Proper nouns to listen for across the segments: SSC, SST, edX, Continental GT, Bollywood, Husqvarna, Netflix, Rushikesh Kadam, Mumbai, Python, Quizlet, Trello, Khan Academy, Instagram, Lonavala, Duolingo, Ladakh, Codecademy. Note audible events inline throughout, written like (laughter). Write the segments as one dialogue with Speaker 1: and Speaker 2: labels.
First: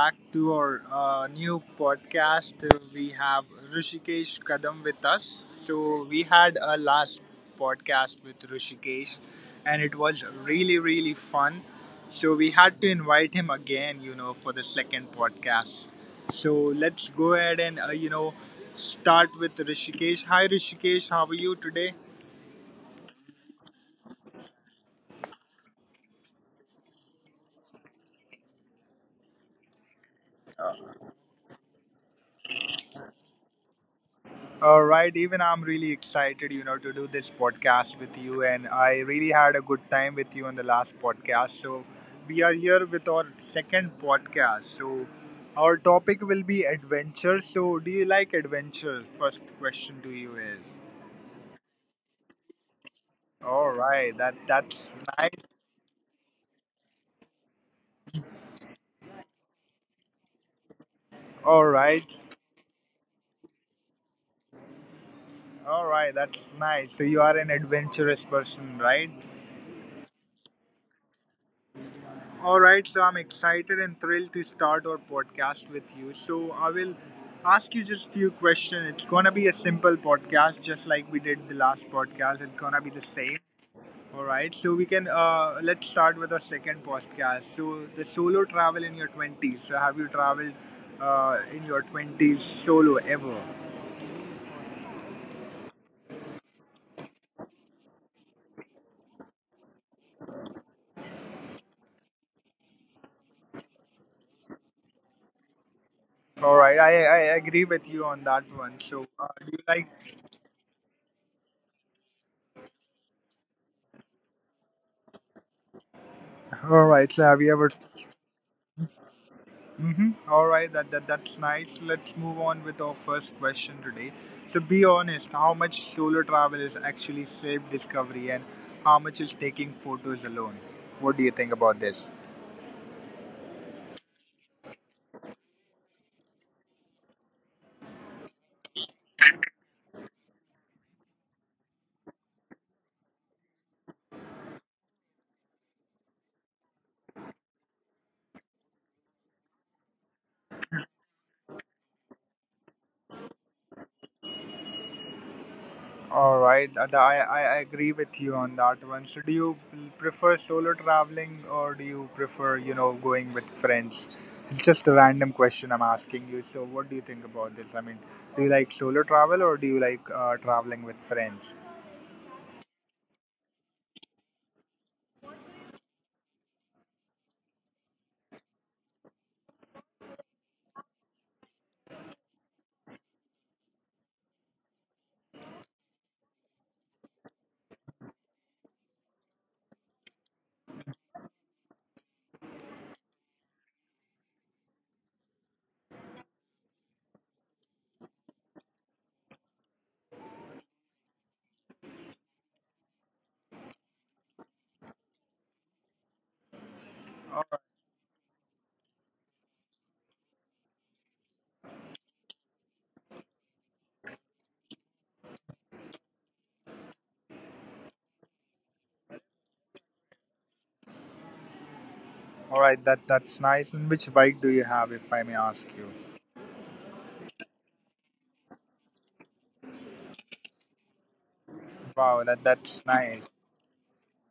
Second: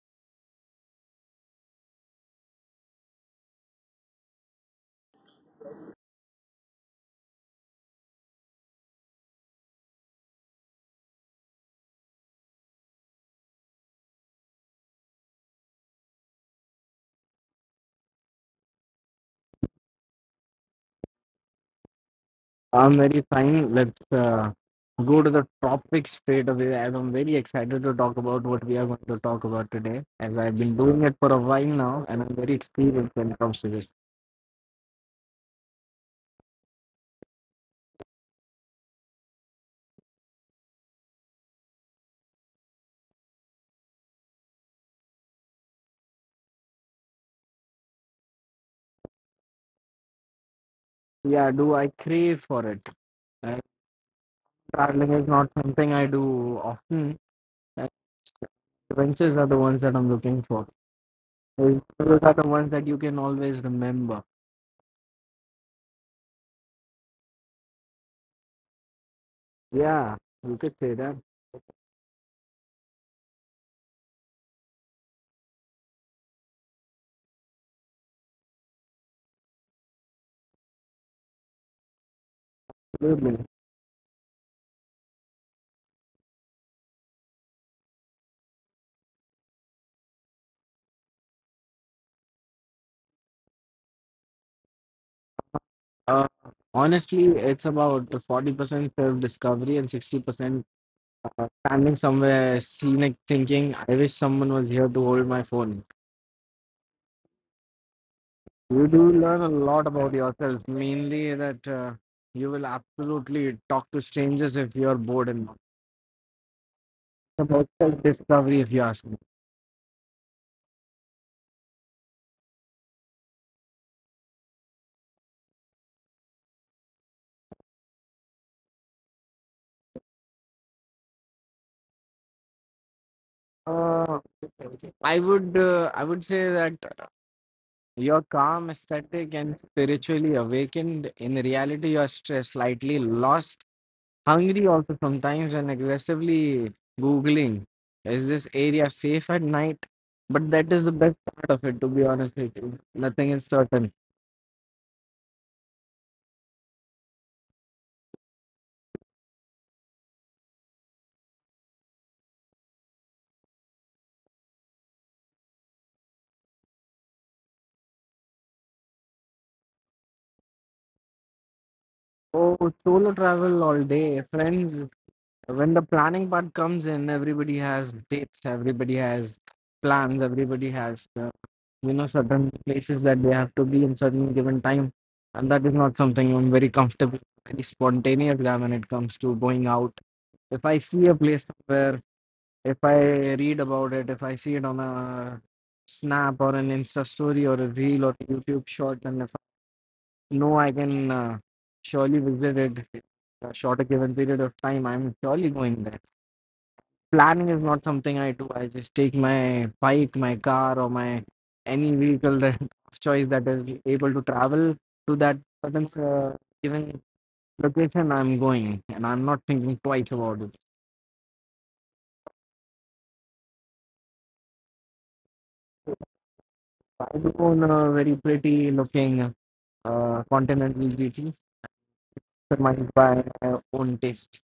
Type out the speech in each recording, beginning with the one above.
Speaker 1: back to our new podcast. We have Rushikesh Kadam with us. So, we had a last podcast with Rushikesh and it was really, really fun. So, we had to invite him again, you know, for the second podcast. So, let's go ahead and, you know, start with Rishikesh. Hi, Rishikesh, how are you today?
Speaker 2: I'm very fine. Let's go to the topic straight away. And I'm very excited to talk about what we are going to talk about today, as I've been doing it for a while now, and I'm very experienced when it comes to this.
Speaker 1: All right, even I'm really excited, you know, to do this podcast with you, and I really had a good time with you on the last podcast. So, we are here with our second podcast. So, our topic will be adventure. So, do you like adventure? First question to you is.
Speaker 2: Yeah, do I crave for it? Uh,
Speaker 1: All right, that's
Speaker 2: Traveling is
Speaker 1: nice.
Speaker 2: not something I do often. And adventures are the ones that I'm looking for. Those
Speaker 1: All right,
Speaker 2: are the ones that you can always remember.
Speaker 1: all right, that's nice. So you are an adventurous person, right?
Speaker 2: Yeah, you could say that.
Speaker 1: All right, so I'm excited and thrilled to start our podcast with you. So I will ask you just few questions. It's gonna be a simple podcast, just like we did the last podcast. It's gonna be the
Speaker 2: Absolutely.
Speaker 1: same. All right, so we can let's start with our second podcast. So the solo travel in your twenties. So have you traveled in your twenties solo ever?
Speaker 2: Uh, Honestly, it's about 40% self discovery and 60% standing somewhere scenic thinking, I wish someone was here to hold my phone.
Speaker 1: All right, I agree with you on that
Speaker 2: You
Speaker 1: one.
Speaker 2: do
Speaker 1: So,
Speaker 2: learn a
Speaker 1: do you
Speaker 2: lot
Speaker 1: like?
Speaker 2: about yourself, mainly that you will absolutely talk to strangers if you're bored and not.
Speaker 1: All right, so
Speaker 2: It's
Speaker 1: have you
Speaker 2: about
Speaker 1: ever.
Speaker 2: self-discovery if you ask me.
Speaker 1: Mm-hmm. All right, that's nice. Let's move on with our first question today. So be honest, how much solo travel is actually safe discovery and how much is taking photos alone? What do you think about this?
Speaker 2: Uh, I would say that you're calm, aesthetic, and spiritually awakened. In reality, you're stressed, slightly lost, hungry also sometimes, and aggressively googling, is this area safe at night? But that is the best part of it. To be honest with you, nothing is certain.
Speaker 1: All right, I agree with you on that one. So do you prefer solo traveling or do you prefer, you know, going with friends? It's just a random question I'm asking you. So what do you think about this? I mean, do you like solo travel or do you like traveling with friends?
Speaker 2: Oh, solo travel all day. Friends, when the planning part comes in, everybody has dates, everybody has plans, everybody has certain places that they have to be in certain given time. And that is not something I'm very comfortable. Very spontaneous guy when it comes to going out. If I see a place somewhere, if I read about it, if I see it on a snap or an Insta story or a reel or YouTube short, and if I know I can surely visit it a shorter given period of time, I'm surely going there. Planning is not something I do. I just take my bike, my car, or my any vehicle that (laughs) of choice that is able to travel to that certain given location. I'm going, and I'm not thinking twice about it.
Speaker 1: All right, that's nice. And which bike do you have, if I may ask you?
Speaker 2: I go on a very pretty looking continental beauty,
Speaker 1: Wow, that
Speaker 2: surmised
Speaker 1: that's
Speaker 2: by
Speaker 1: nice.
Speaker 2: my own taste.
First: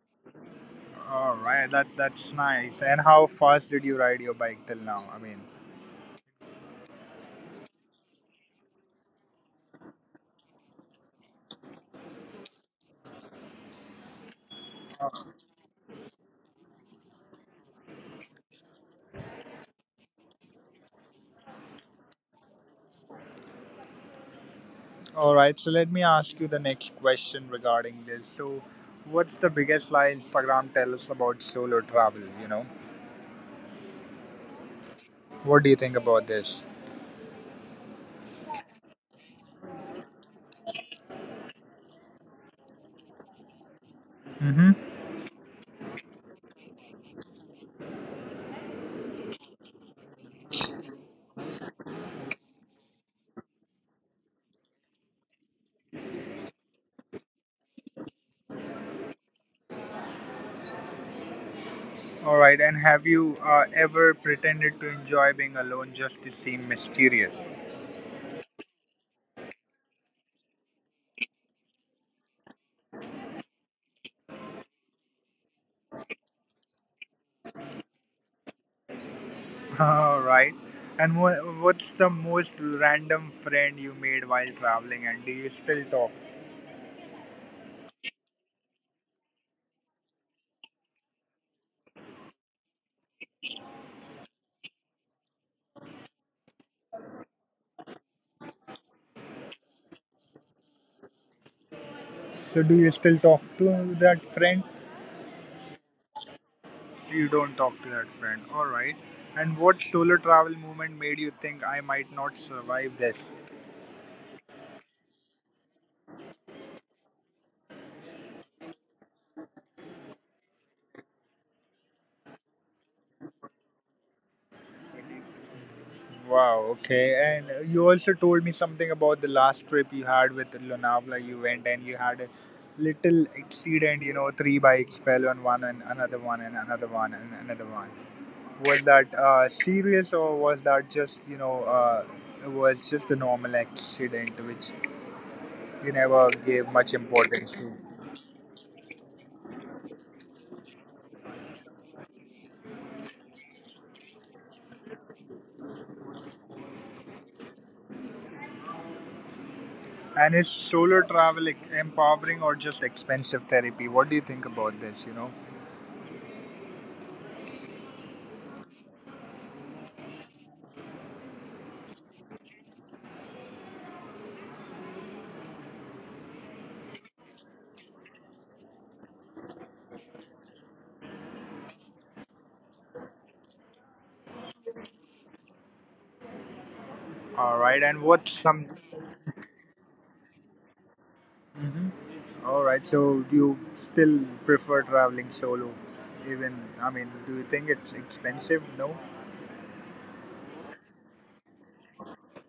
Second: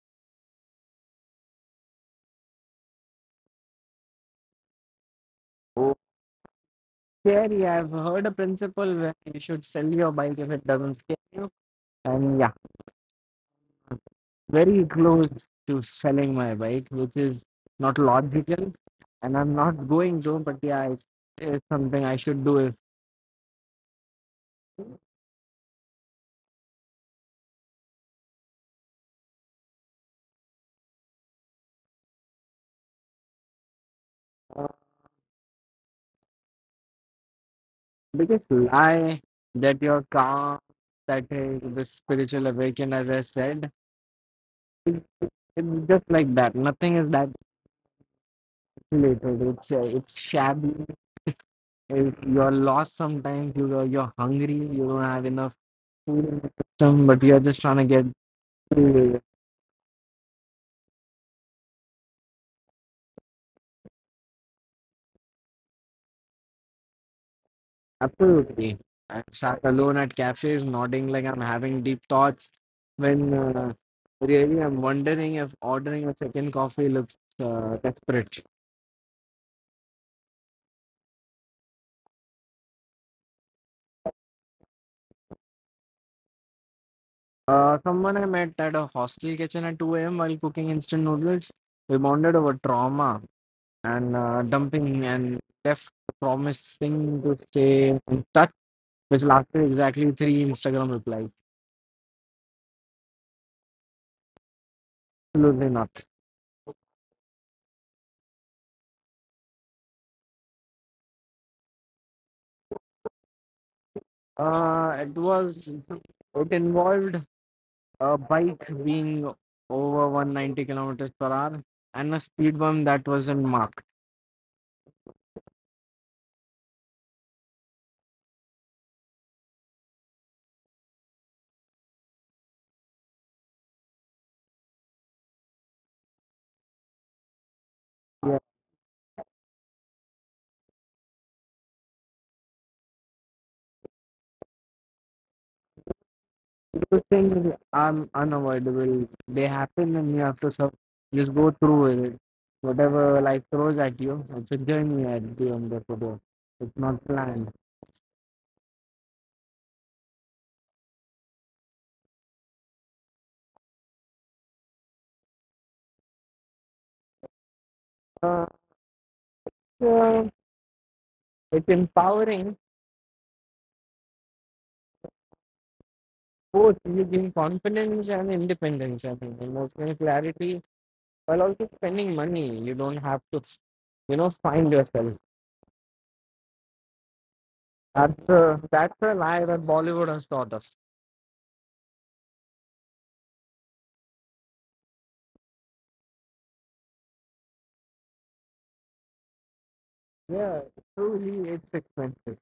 Speaker 1: All right, that's nice. And how fast did you ride your bike till now? I mean,
Speaker 2: Oh, scary. I've heard a principle where you should sell your bike if it doesn't scare you. And yeah, very
Speaker 1: uh,
Speaker 2: close to selling my bike, which is not logical. And I'm not going to, but yeah, it is something I should do if
Speaker 1: all right. So let me ask you the next question regarding this. So, what's the biggest lie Instagram tell us about solo travel? You know,
Speaker 2: uh,
Speaker 1: what do you think about this?
Speaker 2: biggest lie, that your car, that is the spiritual awakening, as I said.
Speaker 1: Mm-hmm.
Speaker 2: It, it's just like that, nothing is that related. It's shabby. If you're lost, sometimes you're hungry, you don't have enough food in the system, but you're just trying to get food.
Speaker 1: All right. And have you ever pretended to enjoy being alone just to seem mysterious?
Speaker 2: Absolutely, I'm sat alone at cafes nodding like I'm having deep thoughts when really I'm wondering if ordering a second coffee looks desperate.
Speaker 1: (laughs) All right. And what's the most random friend you made while traveling, and do you still talk?
Speaker 2: Someone I met at a hostel kitchen at 2 a.m. while cooking instant noodles. We bonded over trauma and dumping and left, promising to stay in touch, which lasted exactly three Instagram replies.
Speaker 1: So, do you still talk to that friend?
Speaker 2: Absolutely not.
Speaker 1: You don't talk to that friend. All right. And what solo travel moment made you think I might not survive this?
Speaker 2: Uh, it was it involved a bike being over 190 kilometers per hour and a speed bump that wasn't marked.
Speaker 1: Wow, okay. And you also told me something about the last trip you had with Lonavala. You went and you had a little accident, you know, three bikes fell on one and another one and another one and another one.
Speaker 2: Yeah,
Speaker 1: Was that serious or was that just, you know, it was just a normal accident which you never gave much
Speaker 2: those
Speaker 1: importance
Speaker 2: things
Speaker 1: to?
Speaker 2: are unavoidable. They happen and you have to just go through with it. Whatever life throws at you, it's a journey at the end of the day. It's not planned.
Speaker 1: And is solo travel like empowering or just expensive therapy? What do you think about this, you know?
Speaker 2: Uh, so it's empowering. Both, you gain confidence and independence, I think, emotional clarity, while also spending money. You don't have to find yourself.
Speaker 1: All right, and what's
Speaker 2: That's
Speaker 1: some.
Speaker 2: a, that's a lie that Bollywood has taught us.
Speaker 1: Mhm. All right, so do you still prefer traveling solo, even, I mean, do you think it's expensive? No.
Speaker 2: Yeah, truly it's expensive.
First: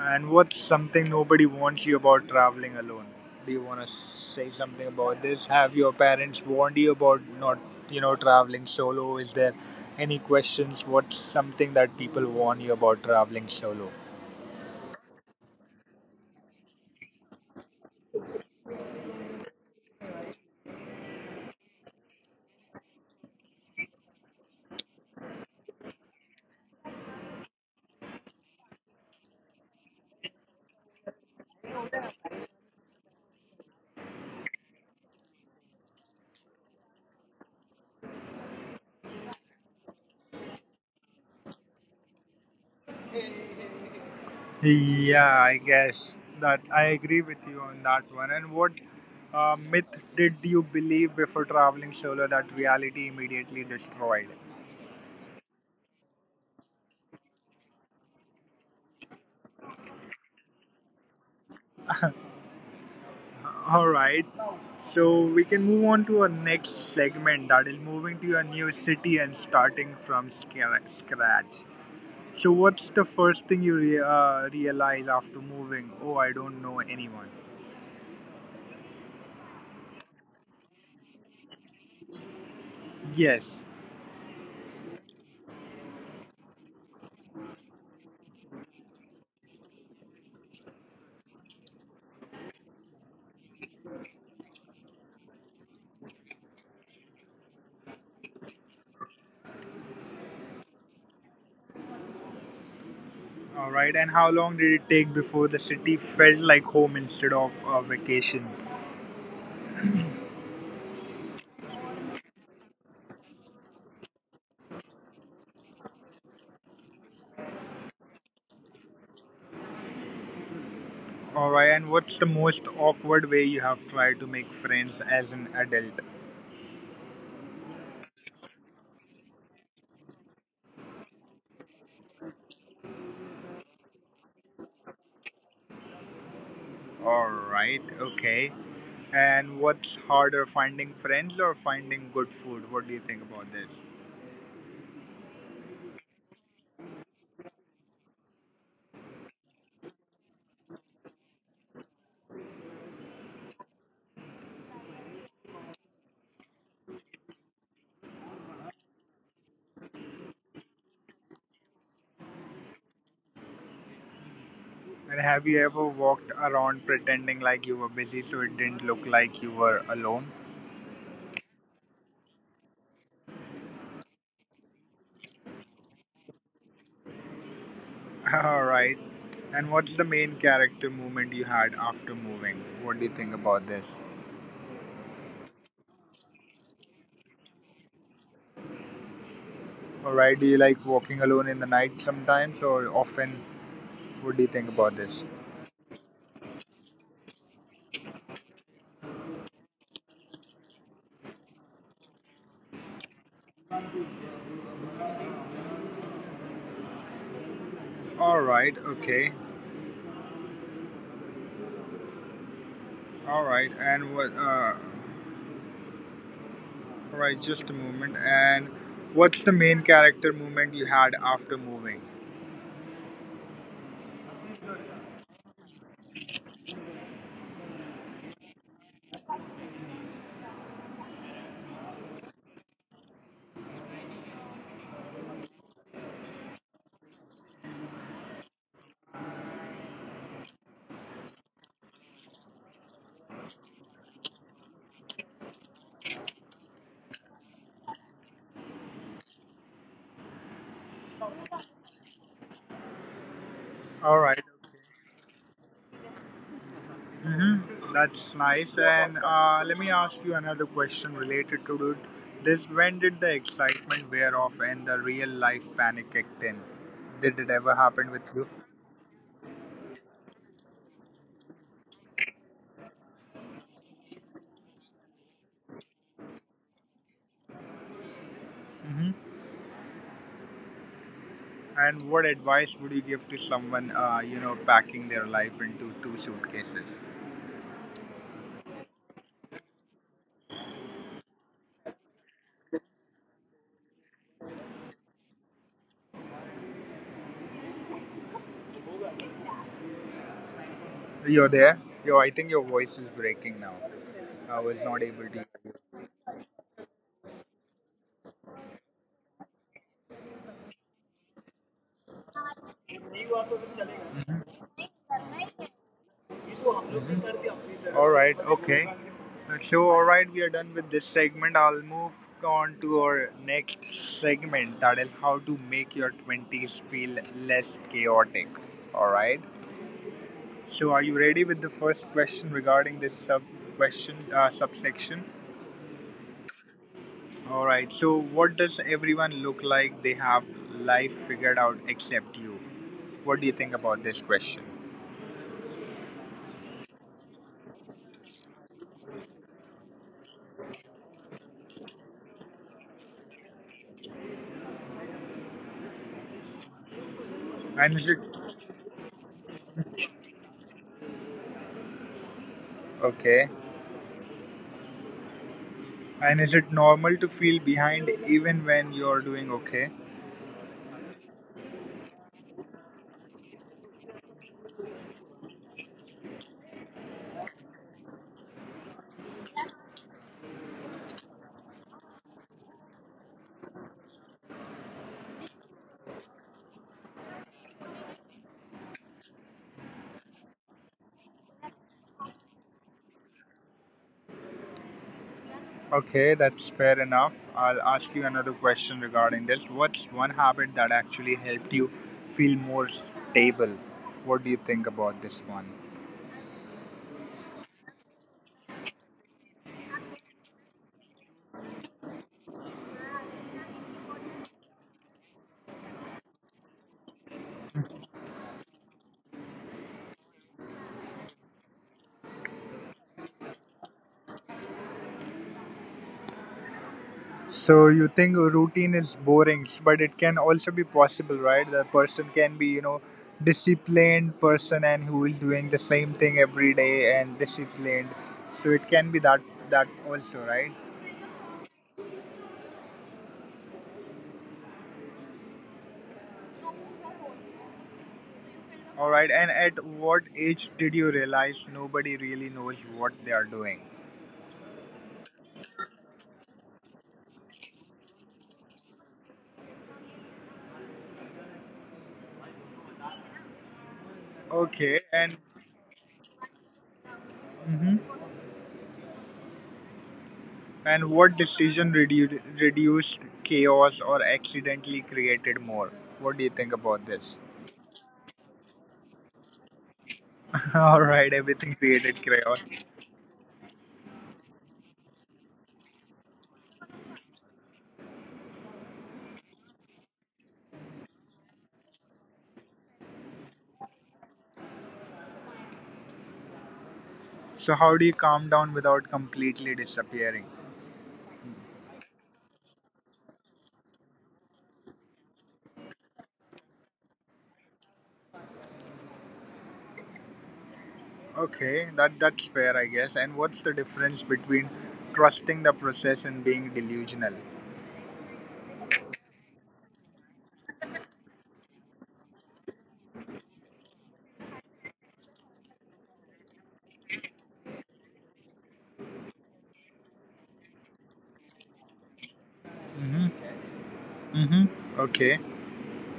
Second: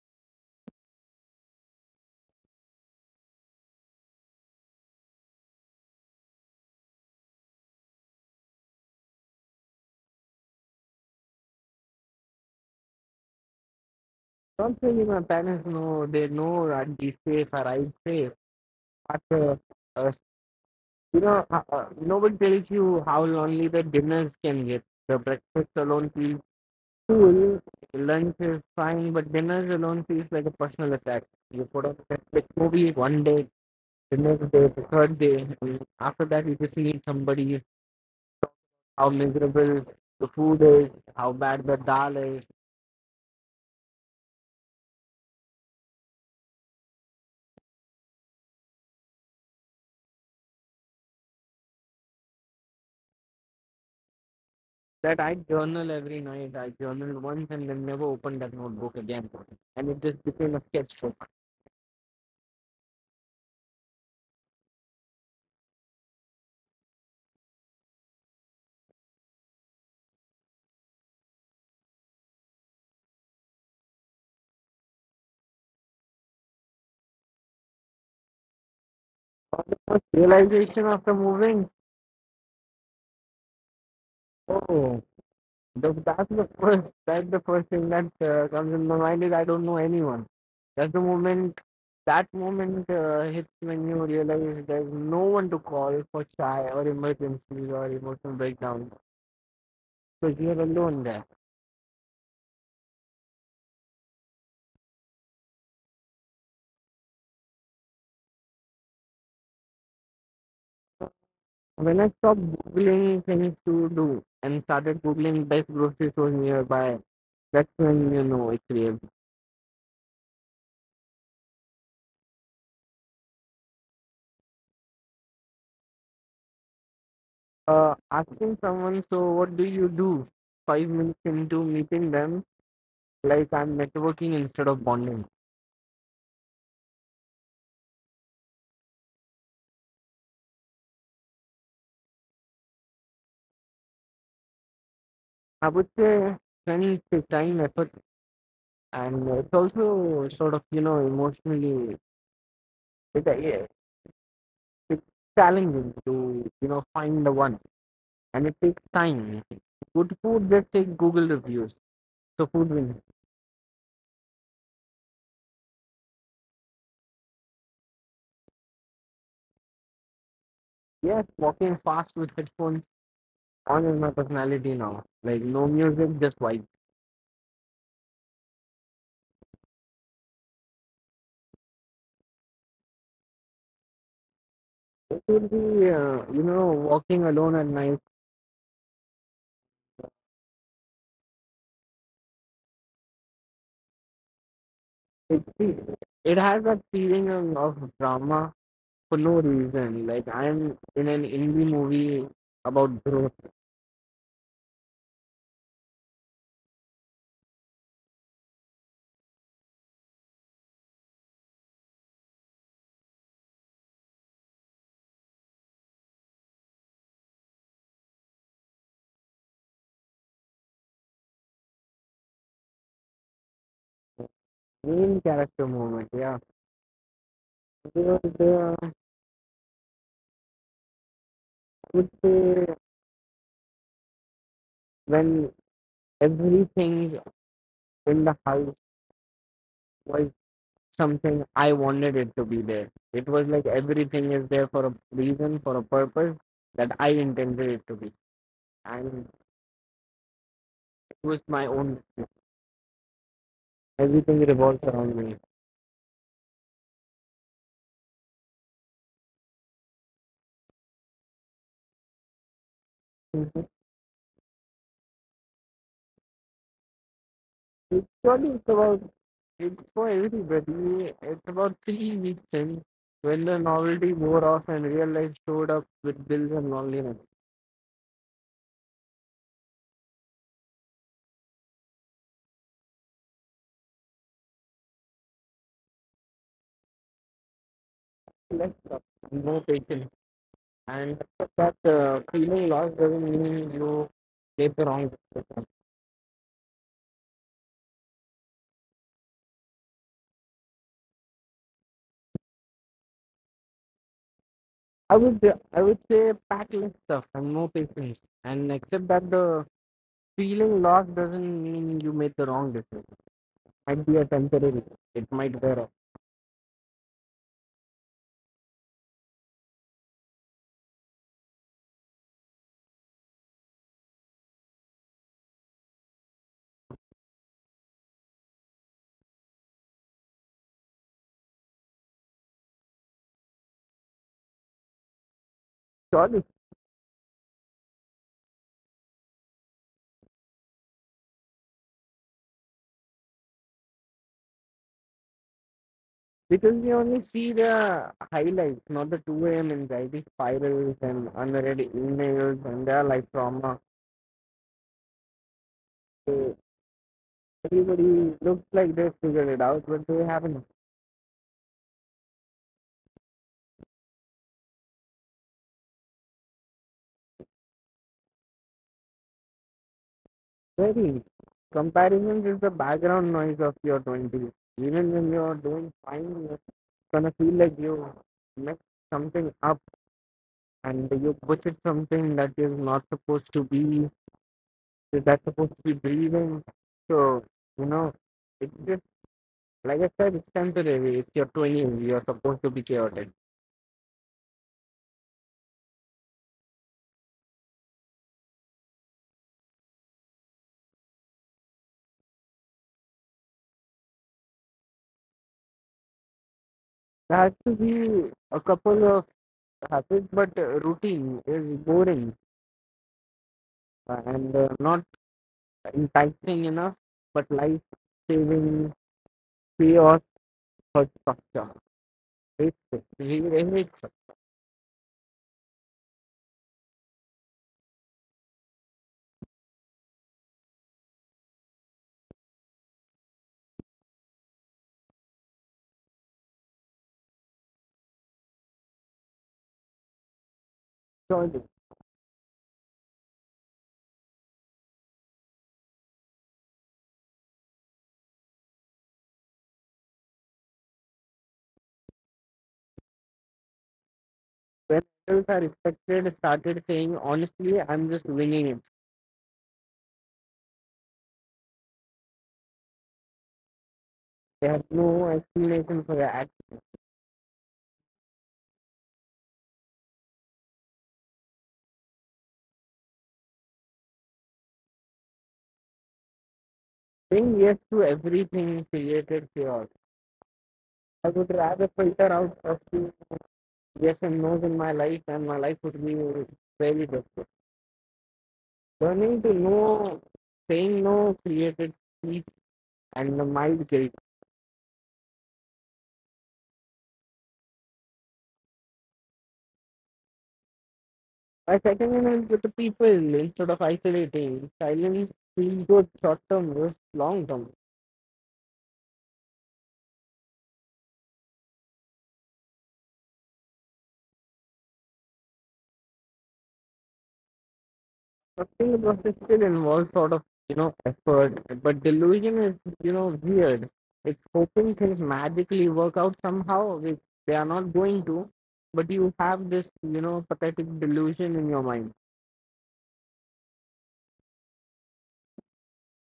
Speaker 1: And what's something nobody warns you about traveling alone? Do you want to say something about this? Have your parents warned you about not, you know, traveling solo? Is there any questions? What's something that people warn you about traveling solo?
Speaker 2: Something my parents know, they know I'd be safe or I'd safe. But, uh, nobody tells you how lonely the dinners can get. The breakfast alone feels school, lunch is fine, but dinners alone feels like a personal attack. You put on a Netflix movie one day, the next day, the third day, and after that you just need somebody to talk how miserable the food is, how bad the dal is.
Speaker 1: Yeah, I guess that I agree with you on that one. And what myth did you believe before traveling solo that reality immediately destroyed?
Speaker 2: That I journal every night. I journaled once and then never opened that notebook again. And it just became a sketchbook.
Speaker 1: All right. So we can move on to our next segment that is moving to a new city and starting from scratch. So what's the first thing you realize after moving? Oh, I don't know anyone.
Speaker 2: First realization after moving.
Speaker 1: Yes.
Speaker 2: Oh. That's the first. That's the first thing that comes in my mind is I don't know anyone. That's the moment. That moment hits when you realize there's no one to call for shy or emergencies or emotional breakdowns. So you're alone there.
Speaker 1: All right. And how long did it take before the city felt like home instead of a vacation?
Speaker 2: When I stopped googling things to do and started googling best grocery stores nearby, that's when you know it's real.
Speaker 1: All right. And what's the most awkward way you have tried to make friends as an adult?
Speaker 2: Asking someone, so what do you do? 5 minutes into meeting them, like I'm networking instead of bonding.
Speaker 1: All right. Okay. And what's harder, finding friends or finding good food? What do you think about this?
Speaker 2: I would say money takes time, effort, and it's also sort of emotionally it, it, it's challenging to find the one, and it takes time. Good food just take Google reviews, so food wins.
Speaker 1: And have you ever walked around pretending like you were busy so it didn't look like you were alone?
Speaker 2: Yes, walking fast with headphones on is my personality now. Like no music, just vibe.
Speaker 1: (laughs) Alright. And what's the main character moment you had after moving? What do you think about this?
Speaker 2: It will be walking alone at night.
Speaker 1: Alright, do you like walking alone in the night sometimes or often? What do you think about this?
Speaker 2: It it has that feeling of drama for no reason. Like I'm in an indie movie about growth.
Speaker 1: Alright, okay. Alright, and what, alright, just a moment. And what's the main character moment you had after moving?
Speaker 2: Main character moment. Yeah, there was the, would say, when everything in the house was something I wanted it to be there. It was like everything is there for a reason, for a purpose that I intended it to be, and it was my own. Everything revolves
Speaker 1: All
Speaker 2: around
Speaker 1: right.
Speaker 2: me.
Speaker 1: Mm-hmm. That's nice. And let me ask you another question related to it. This when did the excitement wear off and the real life panic kicked in?
Speaker 2: It's
Speaker 1: Did it ever
Speaker 2: only it's
Speaker 1: happen with
Speaker 2: about
Speaker 1: you?
Speaker 2: it's for everybody. It's about 3 weeks in when the novelty wore off and real life showed up with bills and loneliness.
Speaker 1: Mm-hmm. And what advice would you give to someone, you know, packing their life into two suitcases?
Speaker 2: Less love, no patience. And that feeling lost doesn't mean you did the wrong.
Speaker 1: You're there. Yo, I think your voice is breaking now. I
Speaker 2: I
Speaker 1: was
Speaker 2: would
Speaker 1: not able
Speaker 2: I
Speaker 1: to.
Speaker 2: would say pack less stuff and no patience. And accept that the feeling lost doesn't mean you made the wrong decision. Might be a temporary.
Speaker 1: Mhm.
Speaker 2: It might wear off.
Speaker 1: Mhm. All right, okay. So, all right, we are done with this segment. I'll move on to our next segment that is how to make your 20s feel less chaotic. All right. So, are you ready with the first question regarding this sub question subsection?
Speaker 2: Surely.
Speaker 1: All right. So, what does everyone look like they have life figured out except you? What do you think about this question?
Speaker 2: Because we only see the highlights, not the 2 a.m. anxiety spirals and unread emails and their life trauma. So everybody
Speaker 1: And is it
Speaker 2: looks like they've figured it out, but they haven't.
Speaker 1: okay? And is it normal to feel behind even when you're doing okay?
Speaker 2: Very. Comparison is the background noise of your 20s. Even when you're doing fine, you're gonna feel like you messed something up and you butchered something that is not supposed to be, that's supposed to be breathing. So, you know, it's like I said, it's temporary. If you're 20, you're supposed to be chaotic.
Speaker 1: Okay, that's fair enough. I'll ask you another question regarding this. What's one habit that actually helped you feel more stable? What do you think about this one?
Speaker 2: There has to be a couple of habits, but routine is boring and not enticing enough. But life saving chaos for structure. It's really
Speaker 1: So you think a routine is boring, but it can also be possible, right? The person can be, you know, disciplined person and who is doing the same thing every day and disciplined. So it can be that that also, right?
Speaker 2: structure.
Speaker 1: All right, and at what age did you realize nobody really knows what they are doing?
Speaker 2: When adults are respected, started saying, honestly, I'm just winging it. They had
Speaker 1: Okay,
Speaker 2: no
Speaker 1: and
Speaker 2: explanation for that.
Speaker 1: mhm. And what decision reduced chaos or accidentally created more? What do you think about this?
Speaker 2: Saying yes to everything created chaos.
Speaker 1: (laughs) All
Speaker 2: I
Speaker 1: right,
Speaker 2: would
Speaker 1: everything
Speaker 2: rather
Speaker 1: created
Speaker 2: filter out
Speaker 1: chaos.
Speaker 2: a few yes and no's in my life, and my life would be very different. Learning to know, saying no created peace and a mild guilt.
Speaker 1: So how do you calm down without completely disappearing?
Speaker 2: By seconding it with the people instead of isolating, silence feels good short term versus long term.
Speaker 1: Okay, that's fair, I guess. And what's the difference between trusting the process and being delusional?
Speaker 2: Trusting the process still involves sort of effort, but delusion is weird. It's hoping things magically work out somehow, which they are not going to. But you have this pathetic delusion in your mind.
Speaker 1: Mm-hmm. Mm-hmm. Okay.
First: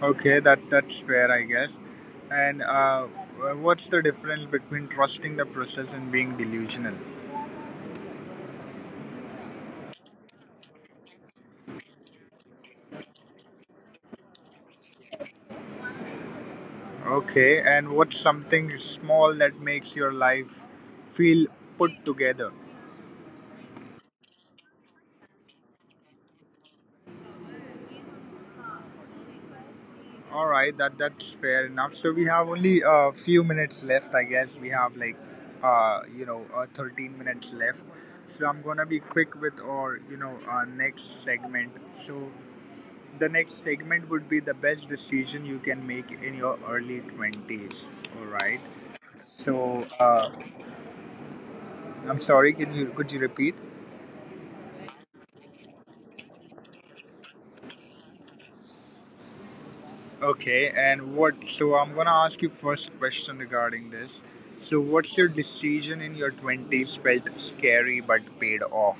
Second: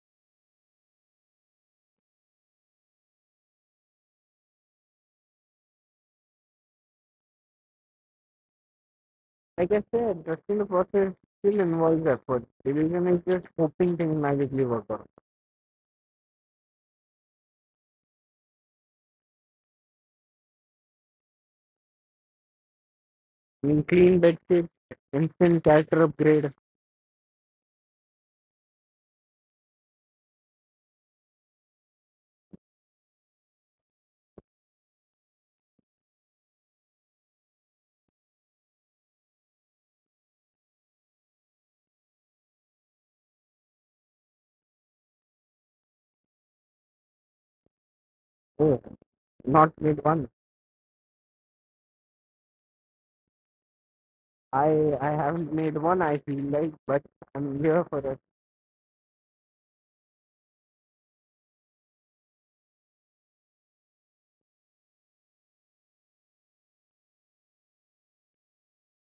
Speaker 1: Okay, that's fair, I guess. And what's the difference between trusting the process and being delusional?
Speaker 2: Like I said, they're still the process, still involves effort. Revision is just hoping things magically work out.
Speaker 1: Okay, and what's something small that makes your life feel put together?
Speaker 2: I mean, clean bed sheet, instant character upgrade.
Speaker 1: All right, that's fair enough. So we have only a few minutes left, I guess. We have like, you know, 13 minutes left. So I'm gonna be quick with our, you know, our next segment. So the next segment would be the best decision you can make in your early 20s. All
Speaker 2: Oh,
Speaker 1: right.
Speaker 2: not made
Speaker 1: So
Speaker 2: one.
Speaker 1: I'm sorry, can you, could you repeat?
Speaker 2: I I haven't made one. I feel like, but I'm here for it.
Speaker 1: Okay, and what, so I'm gonna ask you first question regarding this. So what's your decision in your 20s felt scary but paid off?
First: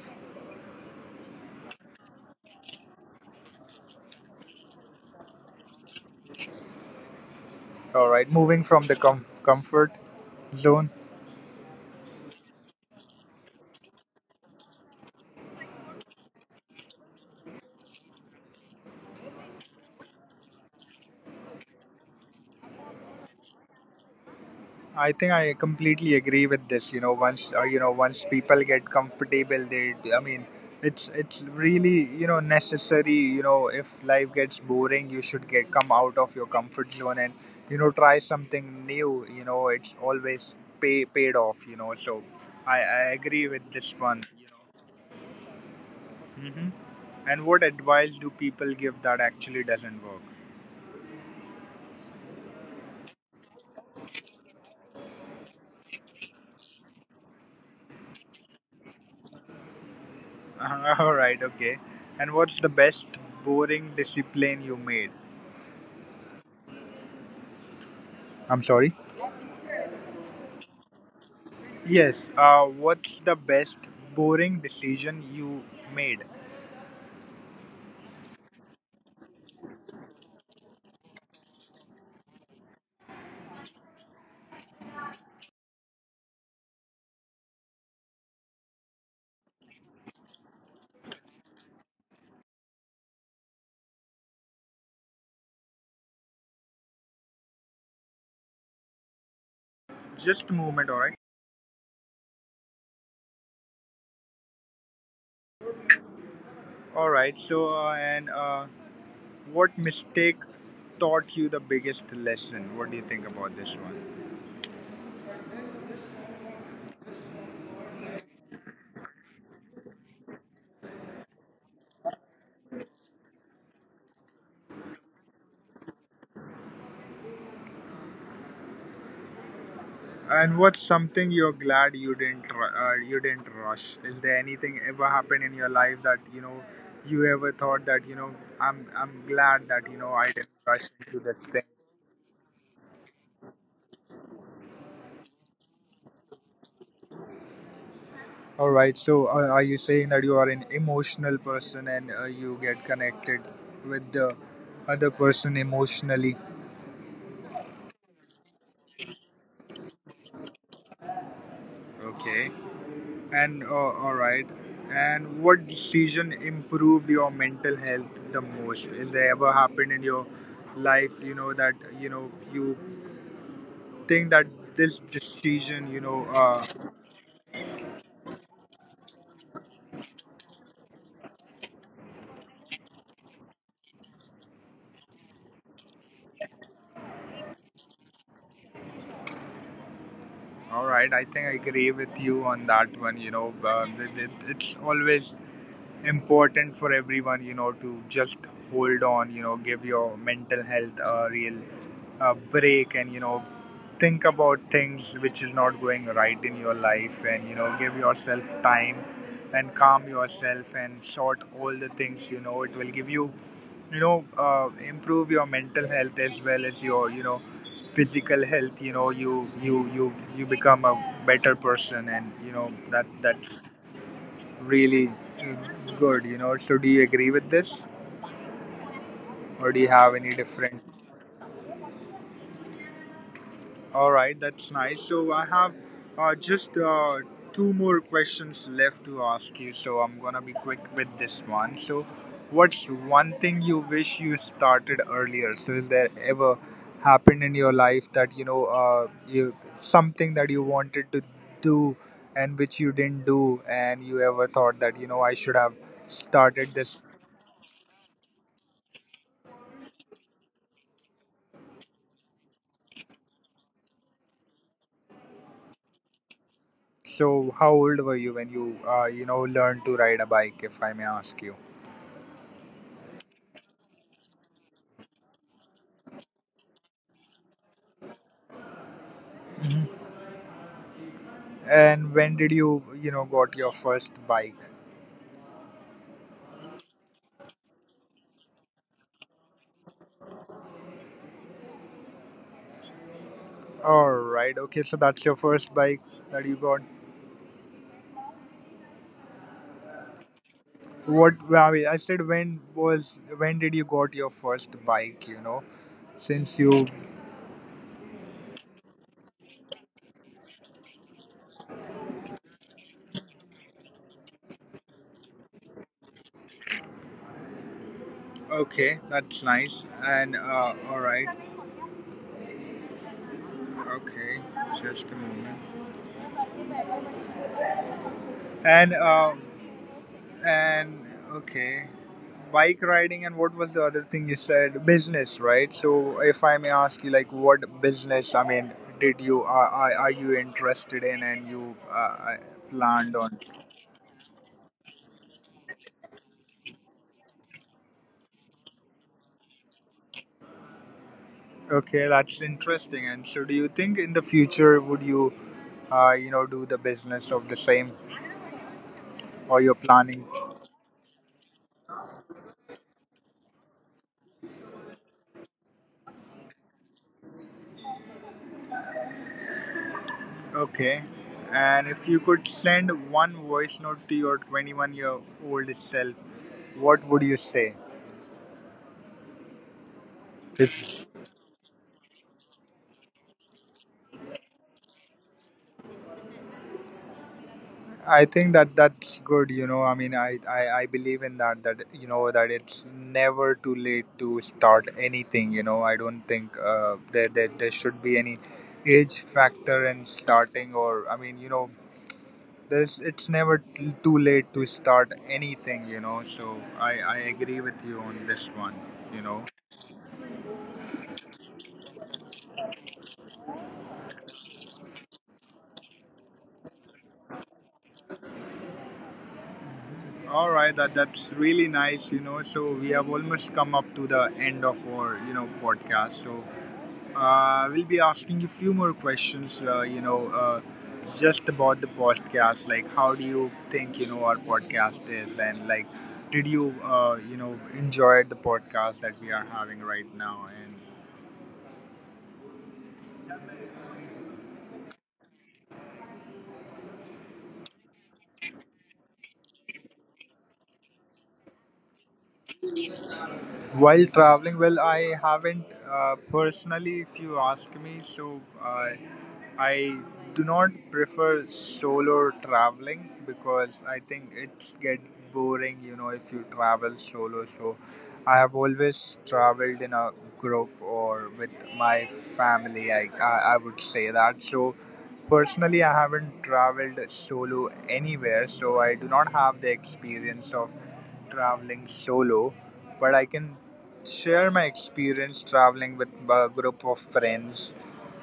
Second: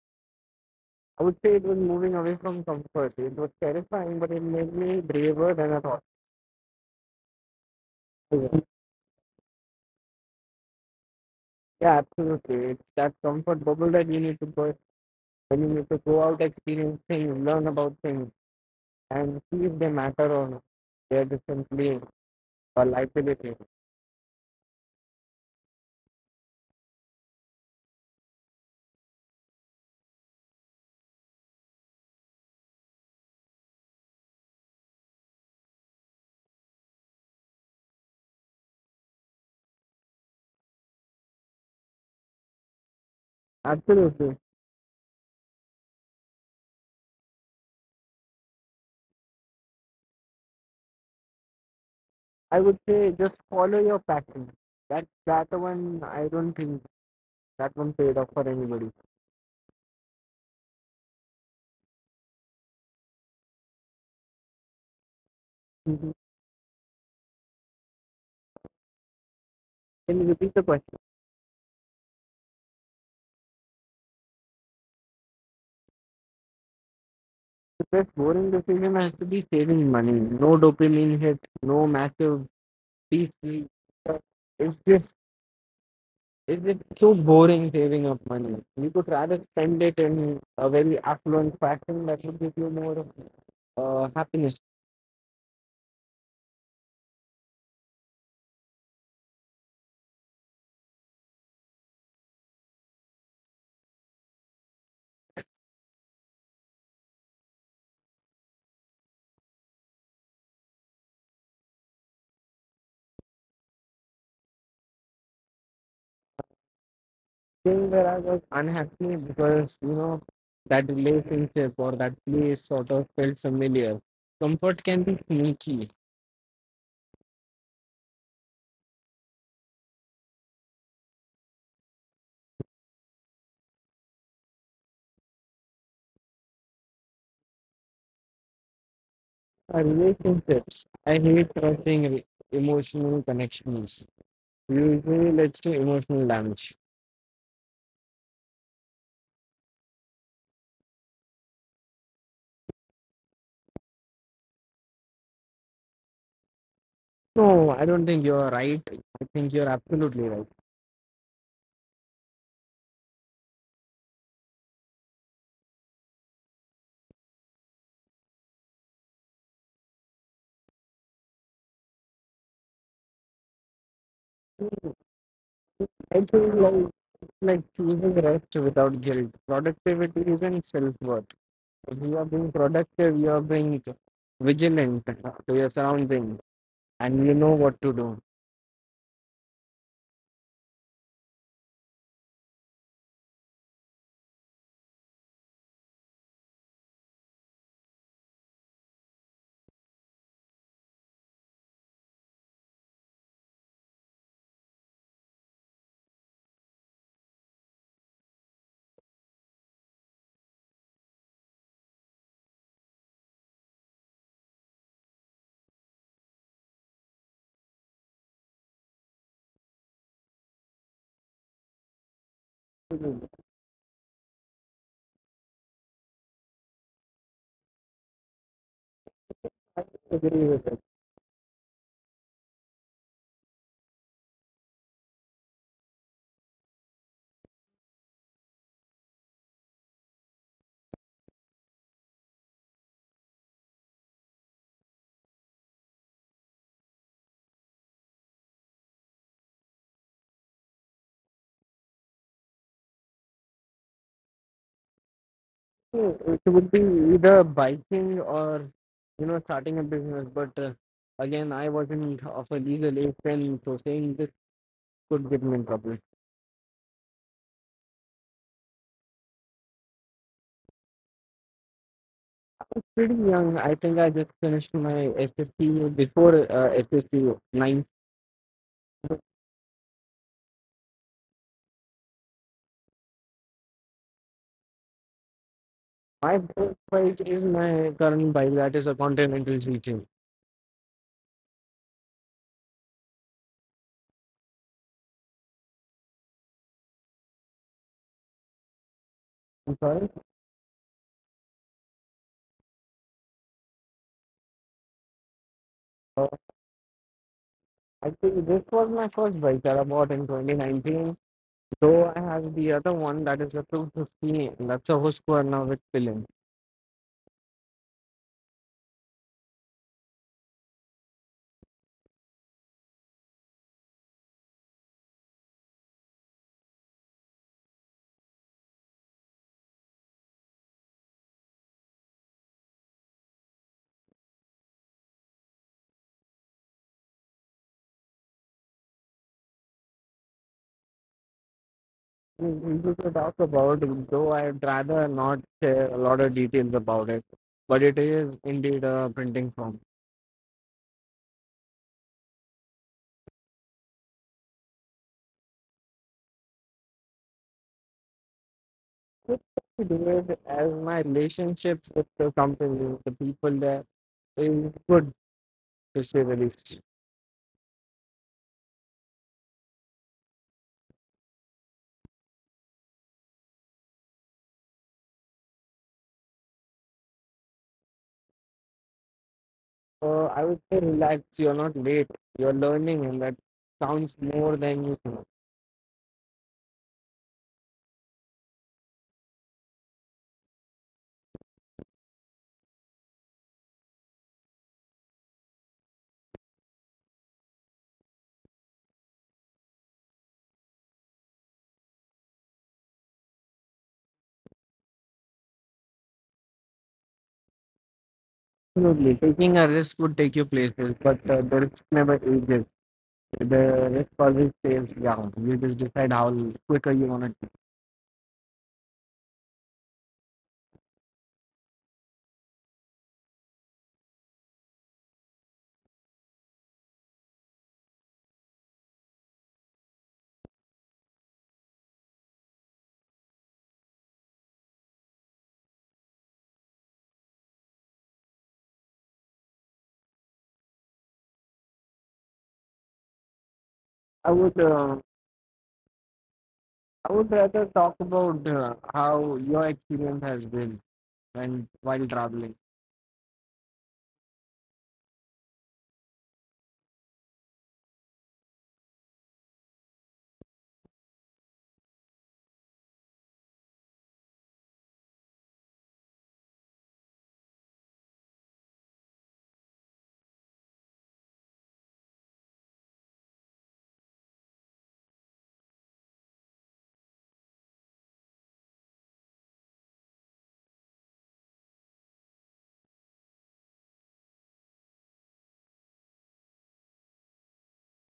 Speaker 2: I would say it was moving away from comfort. It was terrifying, but it made me braver than I thought.
Speaker 1: All right,
Speaker 2: Yeah,
Speaker 1: moving from the comfort zone.
Speaker 2: yeah, absolutely. It's that comfort bubble that you need to burst when you need to go out, experience things, learn about things, and see if they matter or not. They're just simply or liability.
Speaker 1: I think I completely agree with this. You know, once people get comfortable, they. I mean, it's really, you know, necessary. You know, if life gets boring, you should get come out of your comfort zone and you know try something new. You know, it's always pay paid off. You know, so I agree with this one.
Speaker 2: Absolutely.
Speaker 1: Hmm. And what advice do people give that actually doesn't work?
Speaker 2: I would say just follow your passion. That one I don't think that one paid off for anybody.
Speaker 1: (laughs) All right, okay. And what's the best boring discipline you made?
Speaker 2: Mhm.
Speaker 1: I'm sorry.
Speaker 2: Can you repeat the question?
Speaker 1: Yes, what's the best boring decision you made?
Speaker 2: The best boring decision has to be saving money. No dopamine hit, no massive peace. It's just so boring saving up money. You could rather spend it in a very affluent fashion that would give you more happiness.
Speaker 1: Just a moment, alright? Alright, so, and what mistake taught you the biggest lesson? What do you think about this one?
Speaker 2: Thing where I was unhappy because that relationship or that place sort of felt familiar. Comfort can be sneaky.
Speaker 1: And what's something you're glad you didn't you didn't rush? Is there anything ever happened in your life that you know you ever thought that you know I'm glad that you know I didn't
Speaker 2: Relationships.
Speaker 1: rush
Speaker 2: I
Speaker 1: into this
Speaker 2: hate
Speaker 1: thing?
Speaker 2: trusting emotional connections. Usually leads to emotional damage.
Speaker 1: All right. So, are you saying that you are an emotional person and you get connected with the other person emotionally?
Speaker 2: No, I don't think you're right. I think you're absolutely right.
Speaker 1: Okay. And all right. And what decision improved your mental health the most? Is there ever happened in your life, you know, that you know you think that this decision, you know,
Speaker 2: I think like choosing rest without guilt. Productivity isn't self worth. If you are being productive, you are being vigilant to your surroundings and you know what to do.
Speaker 1: all right, I think I agree with you on that one. You know, it's always important for everyone, you know, to just hold on, you know, give your mental health a real break and, you know, think about things which is not going right in your life and, you know, give yourself time and calm yourself and sort all the things, you know, it will give you, improve your mental health as well as your, you know, physical health. You know, you become a better person, and you know that's really good, you know. So, do you agree with this, or do you have any
Speaker 2: Agree
Speaker 1: different?
Speaker 2: with it.
Speaker 1: All right, that's nice. So, I have just two more questions left to ask you. So, I'm gonna be quick with this one. So, what's one thing you wish you started earlier? So, is there ever happened in your life that you know you something that you wanted to do and which you didn't do, and you ever thought that you know I should have
Speaker 2: So it
Speaker 1: started
Speaker 2: would be
Speaker 1: this.
Speaker 2: either biking or starting a business. But again, I wasn't of a legal age then, so saying this could get me in trouble.
Speaker 1: So, how old were you when you, you know, learned to ride a bike, if I may ask you?
Speaker 2: Pretty young, I think I just finished my SST before SSC nine.
Speaker 1: Mhm. And when did you, you know, got your first bike?
Speaker 2: My first bike is my current bike, that is a Continental GT.
Speaker 1: All right, okay, so that's your first bike that you got.
Speaker 2: I'm sorry.
Speaker 1: What? I mean, I said when did you got your first bike? You know,
Speaker 2: Uh,
Speaker 1: since you.
Speaker 2: Actually, this was my first bike that I bought in 2019. So I have the other one that is a 250, that's a Husqvarna with filling.
Speaker 1: Okay, that's nice. And all right, okay, just a moment. And uh, And okay, bike riding, and what was the other thing you said? Business, right? So if I may ask you, like, what business? I mean, did you are you interested in, and you uh,
Speaker 2: We
Speaker 1: planned
Speaker 2: could
Speaker 1: on?
Speaker 2: talk about, though I'd rather not share a lot of details about it, but it is indeed a printing form.
Speaker 1: Okay, that's interesting. And so, do you think in the future would you, you know, do the business of the same,
Speaker 2: What?
Speaker 1: or you're
Speaker 2: I
Speaker 1: planning?
Speaker 2: do it as my relationships with the company, the people there, is good to say the least.
Speaker 1: Okay. And if you could send one voice note to your 21-year-old self, what would you say?
Speaker 2: I would say relax, you're not late, you're learning, and that counts more than you think.
Speaker 1: I think that that's good, you know. I mean, I believe in that that you know that it's never too late to start anything, you know. I don't think there should be any age factor in starting, or I mean, you know, there's it's never t- too late to start anything, you know. So I agree with you on this one, you know.
Speaker 2: Absolutely. Taking a risk would take you places, but the risk never ages. The risk always stays down. You just decide how quicker you want to.
Speaker 1: All right, that's really nice, you know. So we have almost come up to the end of our, you know, podcast. So we'll be asking a few more questions, just about the podcast. Like, how do you think, you know, our podcast is? And, like, did you, you know, enjoy the podcast that we are having right now? And
Speaker 2: I would. I would rather talk about how your experience has been when while traveling.
Speaker 1: while traveling, well, I haven't personally, if you ask me. So, I do not prefer solo traveling because I think it's get boring, you know, if you travel solo. So I have always traveled in a group or with my family. I would say that. So personally, I haven't traveled solo anywhere. So I do not have the experience of traveling solo, but I can share my experience traveling with a group of friends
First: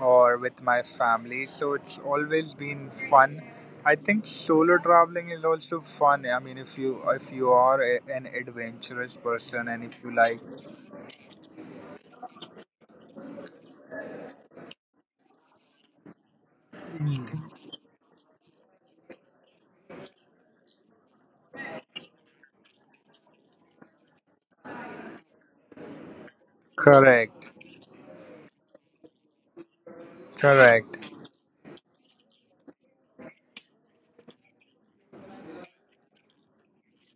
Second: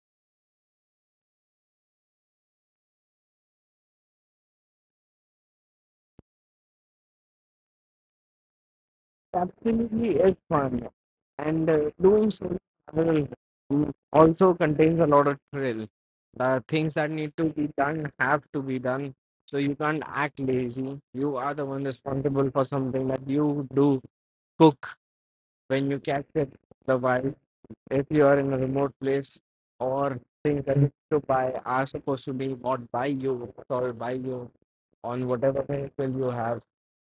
Speaker 1: or with my family. So it's always been fun. I think solo traveling is also fun. I mean, if you are a, an adventurous person, and if
Speaker 2: Absolutely,
Speaker 1: you
Speaker 2: it's
Speaker 1: like,
Speaker 2: fun, and doing solo travel also contains a lot of thrill. The things that need to be done have to be done, so you can't act lazy. You are the one responsible for something that you do cook when you catch it. The wild.
Speaker 1: correct,
Speaker 2: If you are in a remote place or things that you
Speaker 1: correct.
Speaker 2: to buy are supposed to be bought by you or by you on whatever vehicle you have.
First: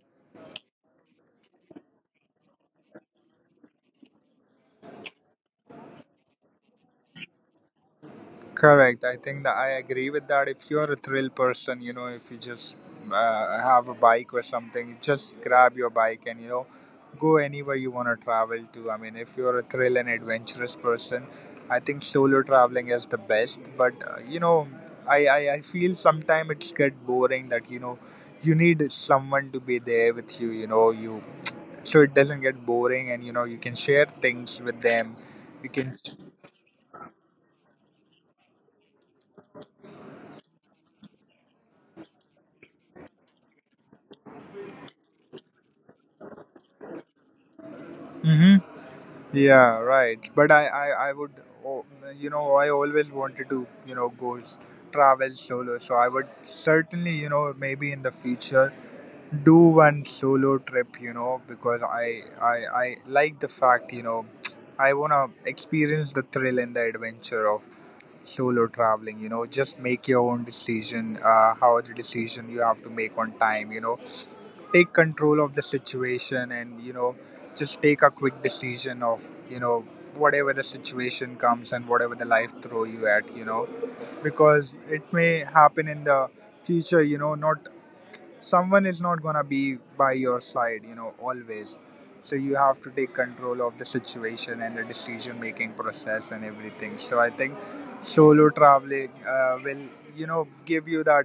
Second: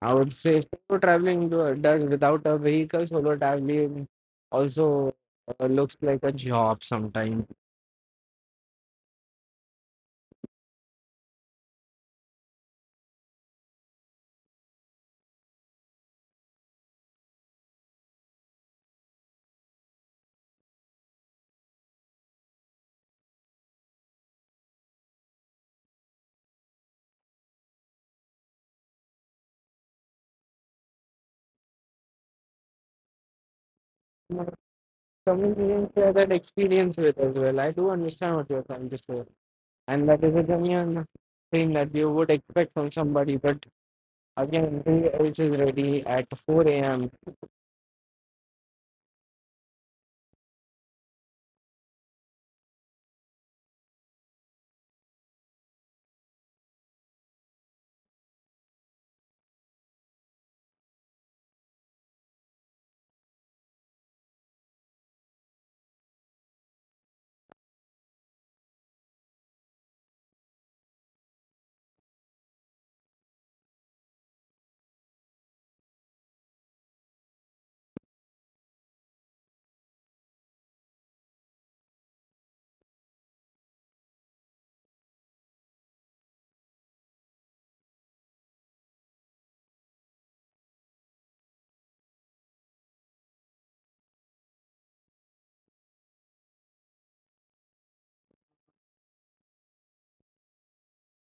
Speaker 2: I would say solo traveling does without a vehicle, solo traveling also looks like a job sometimes.
Speaker 1: Correct. I think that I agree with that. If you're a thrill person, you know, if you just have a bike or something, just grab your bike and, you know, go anywhere you want to travel to. I mean, if you're a thrill and adventurous person, I think solo traveling is the best. But, you know, I feel sometimes it's get boring that, you know, you need someone to be there with you, you know, you, so it doesn't get boring and, you know, you can share things with them. You can.
Speaker 2: Comedians share that experience with as well. I do understand what you're trying to say, and that is a genuine thing that you would expect from somebody. But again, day else is ready at 4 a.m.
Speaker 1: Mhm. Yeah, right. But I would, oh, you know, I always wanted to, you know, travel solo. So I would certainly, you know, maybe in the future do one solo trip, you know, because I like the fact, you know, (tsk) I wanna experience the thrill and the adventure of solo traveling. You know, just make your own decision. How the decision you have to make on time. You know, take control of the situation, and you know, just take a quick decision of, you know, whatever the situation comes, and whatever the life throw you at, you know, because it may happen in the future, you know, not, someone is not gonna be by your side, you know, always. So you have to take control of the situation and the decision making process and everything. So I think solo traveling will, you know, give you that,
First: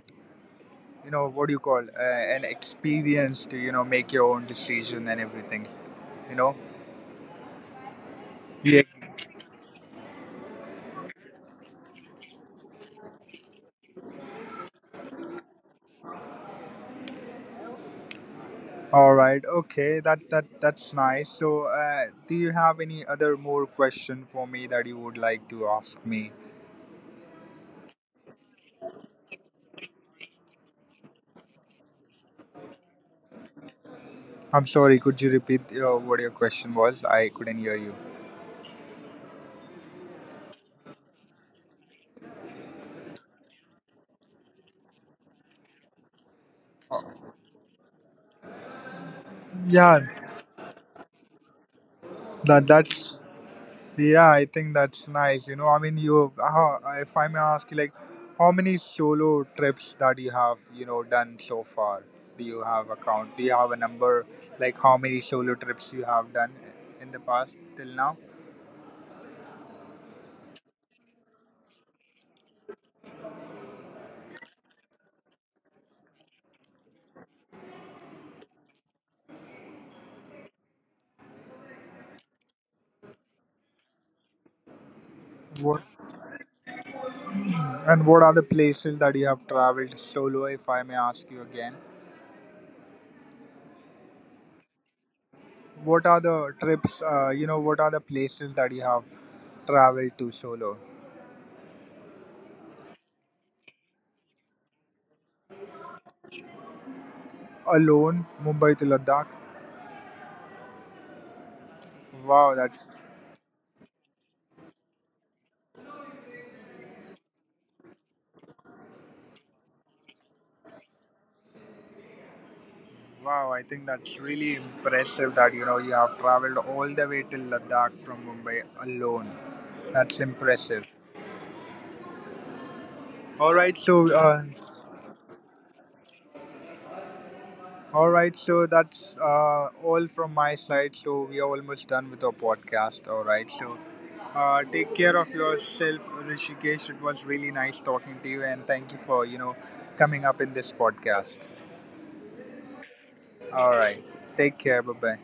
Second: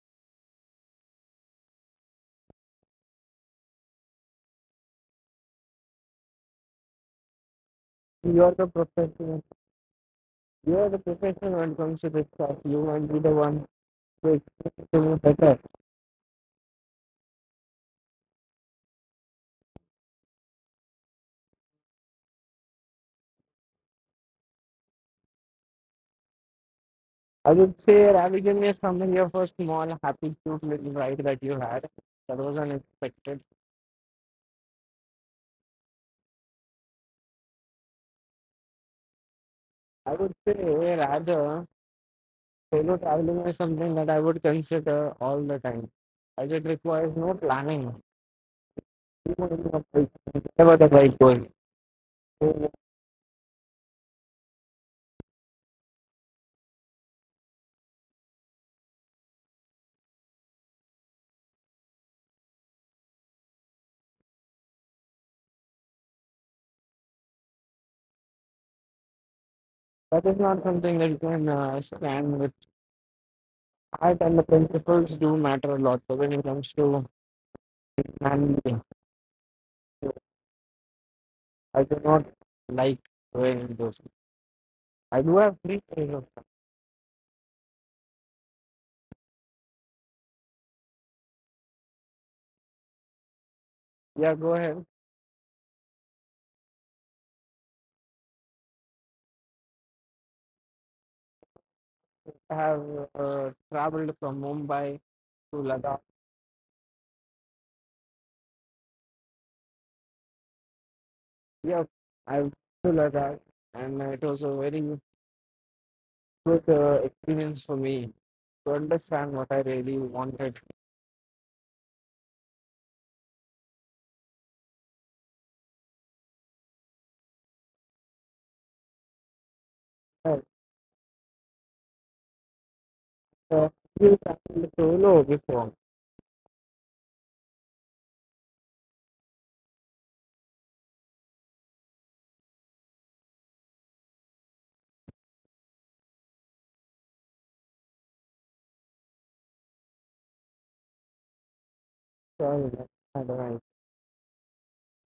Speaker 1: you know, what do you call, an experience to, you know, make your own decision and everything, you know,
Speaker 2: You are the
Speaker 1: yeah.
Speaker 2: professional. You are the professional when it comes to this stuff. You might be the one who explains to me better.
Speaker 1: All right, okay, that's nice. So do you have any other more question for me that you would like to ask me?
Speaker 2: I would say Ravigan is something here for small, happy, cute little ride that you had. That was unexpected.
Speaker 1: I'm sorry, could you repeat what your question was? I couldn't hear you.
Speaker 2: I would say rather solo traveling is something that I would consider all the time, as it requires no planning. You know,
Speaker 1: Yeah,
Speaker 2: you know, Wherever the bike goes.
Speaker 1: that
Speaker 2: So
Speaker 1: that's. Yeah, I think that's nice. You know, I mean, you, how, if I may ask you, like, how many solo trips that you have, you know, done so far? Do you have a count? Do you have a number, like, how many solo trips you have done in the past till now?
Speaker 2: that is not something that you can stand with art and the principles do matter a lot. But when it comes to man, I do not like doing those. I do have free
Speaker 1: What,
Speaker 2: time, though.
Speaker 1: and what are the places that you have traveled solo, if I may ask you again?
Speaker 2: Yeah, go ahead.
Speaker 1: What are the trips, you know, what are the places that you have traveled to solo?
Speaker 2: I have traveled from Mumbai to Ladakh.
Speaker 1: Alone, Mumbai to Ladakh?
Speaker 2: Yeah,
Speaker 1: Wow,
Speaker 2: I've
Speaker 1: that's.
Speaker 2: been to Ladakh, and it was a very good experience for me to understand what I really wanted.
Speaker 1: Wow, I think that's really impressive that you know you have traveled all the way till Ladakh from Mumbai alone. That's
Speaker 2: Uh,
Speaker 1: impressive. All right,
Speaker 2: so,
Speaker 1: so
Speaker 2: I've
Speaker 1: uh,
Speaker 2: traveled solo before.
Speaker 1: all right, so that's all from my side. So we are almost done with our podcast. All right, so take care of yourself, Rishikesh. It was really nice talking to you, and thank you for you know coming up in this podcast.
Speaker 2: So, I don't
Speaker 1: All
Speaker 2: know.
Speaker 1: right, take care. Bye bye.